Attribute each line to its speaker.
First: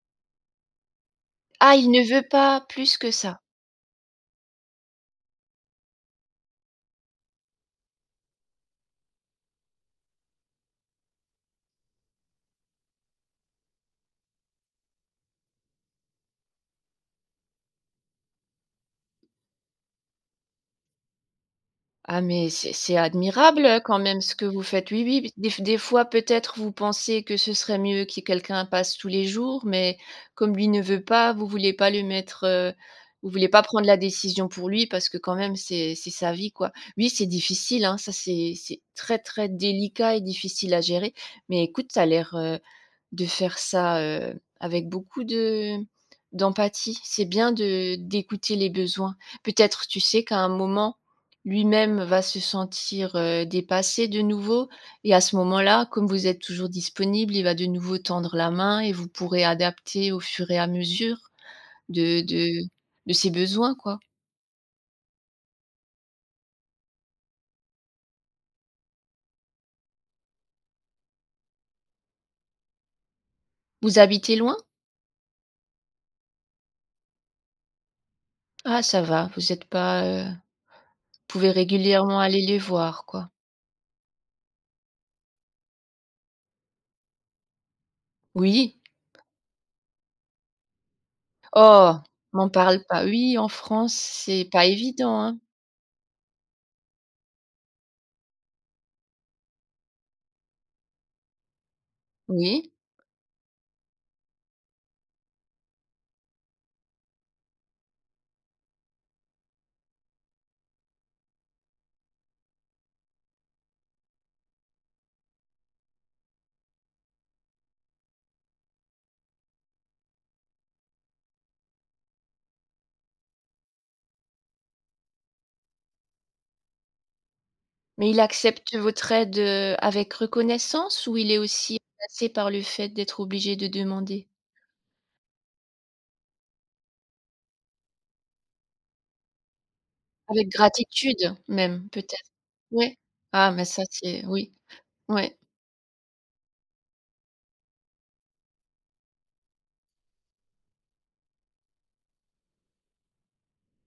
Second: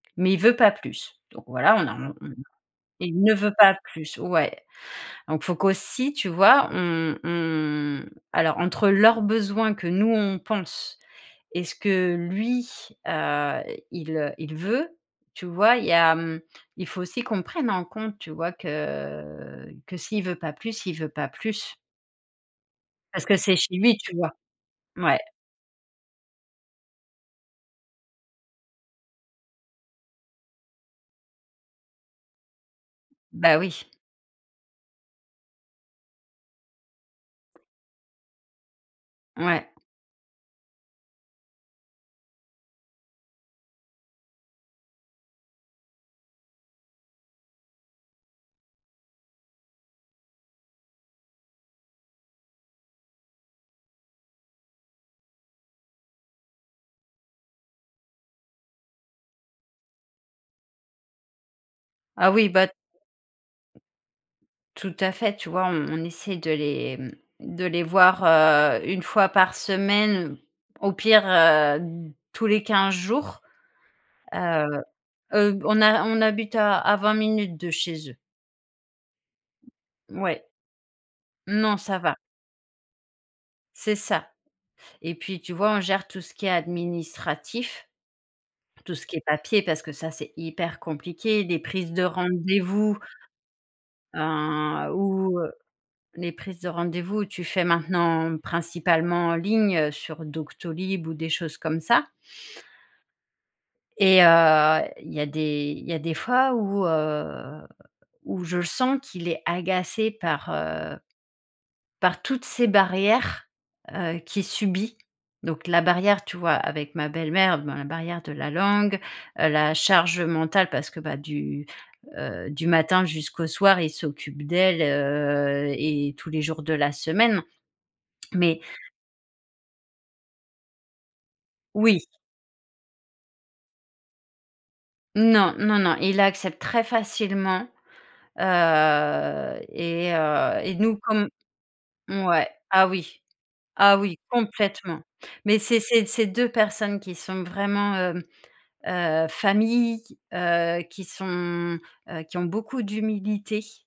Speaker 1: Mais il veut pas plus. Donc voilà,
Speaker 2: Ah
Speaker 1: on
Speaker 2: il
Speaker 1: a on
Speaker 2: ne
Speaker 1: mmh
Speaker 2: veut
Speaker 1: mh.
Speaker 2: pas, plus que
Speaker 1: Il ne
Speaker 2: ça.
Speaker 1: veut pas plus, ouais. Donc faut qu'aussi, tu vois, on on alors entre leurs besoins que nous on pense et ce que lui, heu, il, heu, il veut, tu vois? Il y a, mmh il faut aussi qu'on prenne en compte tu vois, que, que s'il veut pas plus, il veut pas plus
Speaker 2: Ah mais c’est c'est
Speaker 1: parce que c'est
Speaker 2: admirable,
Speaker 1: chez
Speaker 2: heu,
Speaker 1: lui
Speaker 2: quand
Speaker 1: tu
Speaker 2: même
Speaker 1: vois
Speaker 2: ce que vous faites. Oui,
Speaker 1: ouais.
Speaker 2: oui, b des des fois peut-être vous pensez que ce serait mieux qu'il y ait quelqu'un passe tous les jours. Mais, comme lui ne veut pas, vous vouliez pas le mettre, heu, vous vouliez
Speaker 1: Bah
Speaker 2: pas prendre
Speaker 1: oui.
Speaker 2: la décision pour lui parce que quand même c’est c'est sa vie, quoi. Oui c'est difficile hein, ça c'est c’est très très
Speaker 1: Ouais.
Speaker 2: délicat et difficile à gérer. Mais écoute, tu as l’air, heu, de faire ça, heu, avec beaucoup de d'empathie. C'est bien de d'écouter les besoins. Peut-être, tu sais qu'à un moment, lui-même va se sentir, heu, dépassé de nouveau et à ce moment-là, comme vous êtes toujours disponible, il va de nouveau tendre la main et vous pourrez adapter au fur et à mesure, de
Speaker 1: Ah, oui
Speaker 2: de
Speaker 1: bah
Speaker 2: de ses besoins, quoi.
Speaker 1: Tout à fait, tu vois, on on essaie de les, mmh, de les voir, heu, 1 fois par semaine, au pire, heu, tous les 15 jours.
Speaker 2: Vous habitez loin?
Speaker 1: Heu heu, on a on habite à à 20 minutes de chez eux.
Speaker 2: Ah, ça va. Vous êtes pas, heu,
Speaker 1: Mouais.
Speaker 2: pouvez
Speaker 1: Non, ça va.
Speaker 2: régulièrement aller les voir, quoi.
Speaker 1: C'est ça et puis tu vois, on gère tout ce qui est administratif
Speaker 2: Oui.
Speaker 1: tout ce qui est papier parce que ça, c'est hyper compliqué. Des prises
Speaker 2: Oh!
Speaker 1: de
Speaker 2: M’en parle
Speaker 1: rendez-vous
Speaker 2: pas. Oui en France, c'est pas
Speaker 1: un,
Speaker 2: évident,
Speaker 1: ou,
Speaker 2: hein.
Speaker 1: heu, les prises de rendez-vous où tu fais maintenant, principalement en ligne, sur Doctolib ou des choses comme ça.
Speaker 2: Oui.
Speaker 1: Et heu, il y a des il y a des fois où, heu, où je le sens qu'il est agacé par, heu par toutes ces barrières, heu, qu'il subit. Donc la barrière, tu vois, avec ma belle-mère. Ma barrière de la langue, heu, la charge mentale, parce que bah, du, heu, du matin jusqu'au soir, il s'occupe d’elle, heu et tous les jours de la semaine.
Speaker 2: Mais il
Speaker 1: Mais
Speaker 2: accepte votre aide, heu, avec reconnaissance ou il est aussi
Speaker 1: Oui.
Speaker 2: passé par le fait d'être obligé de demander?
Speaker 1: Non, non, non, il accepte très facilement. Heu et
Speaker 2: Avec
Speaker 1: heu et nous,
Speaker 2: gratitude,
Speaker 1: comme
Speaker 2: même, peut-être?
Speaker 1: mouais, ah
Speaker 2: Ouais?
Speaker 1: oui,
Speaker 2: Ah, bah ça
Speaker 1: ah oui,
Speaker 2: c’est oui,
Speaker 1: complètement.
Speaker 2: ouais.
Speaker 1: Mais c'est c’est c'est 2 personnes qui sont vraiment, hem, heu, famille, heu, qui sont, heu, qui ont beaucoup d’humilité.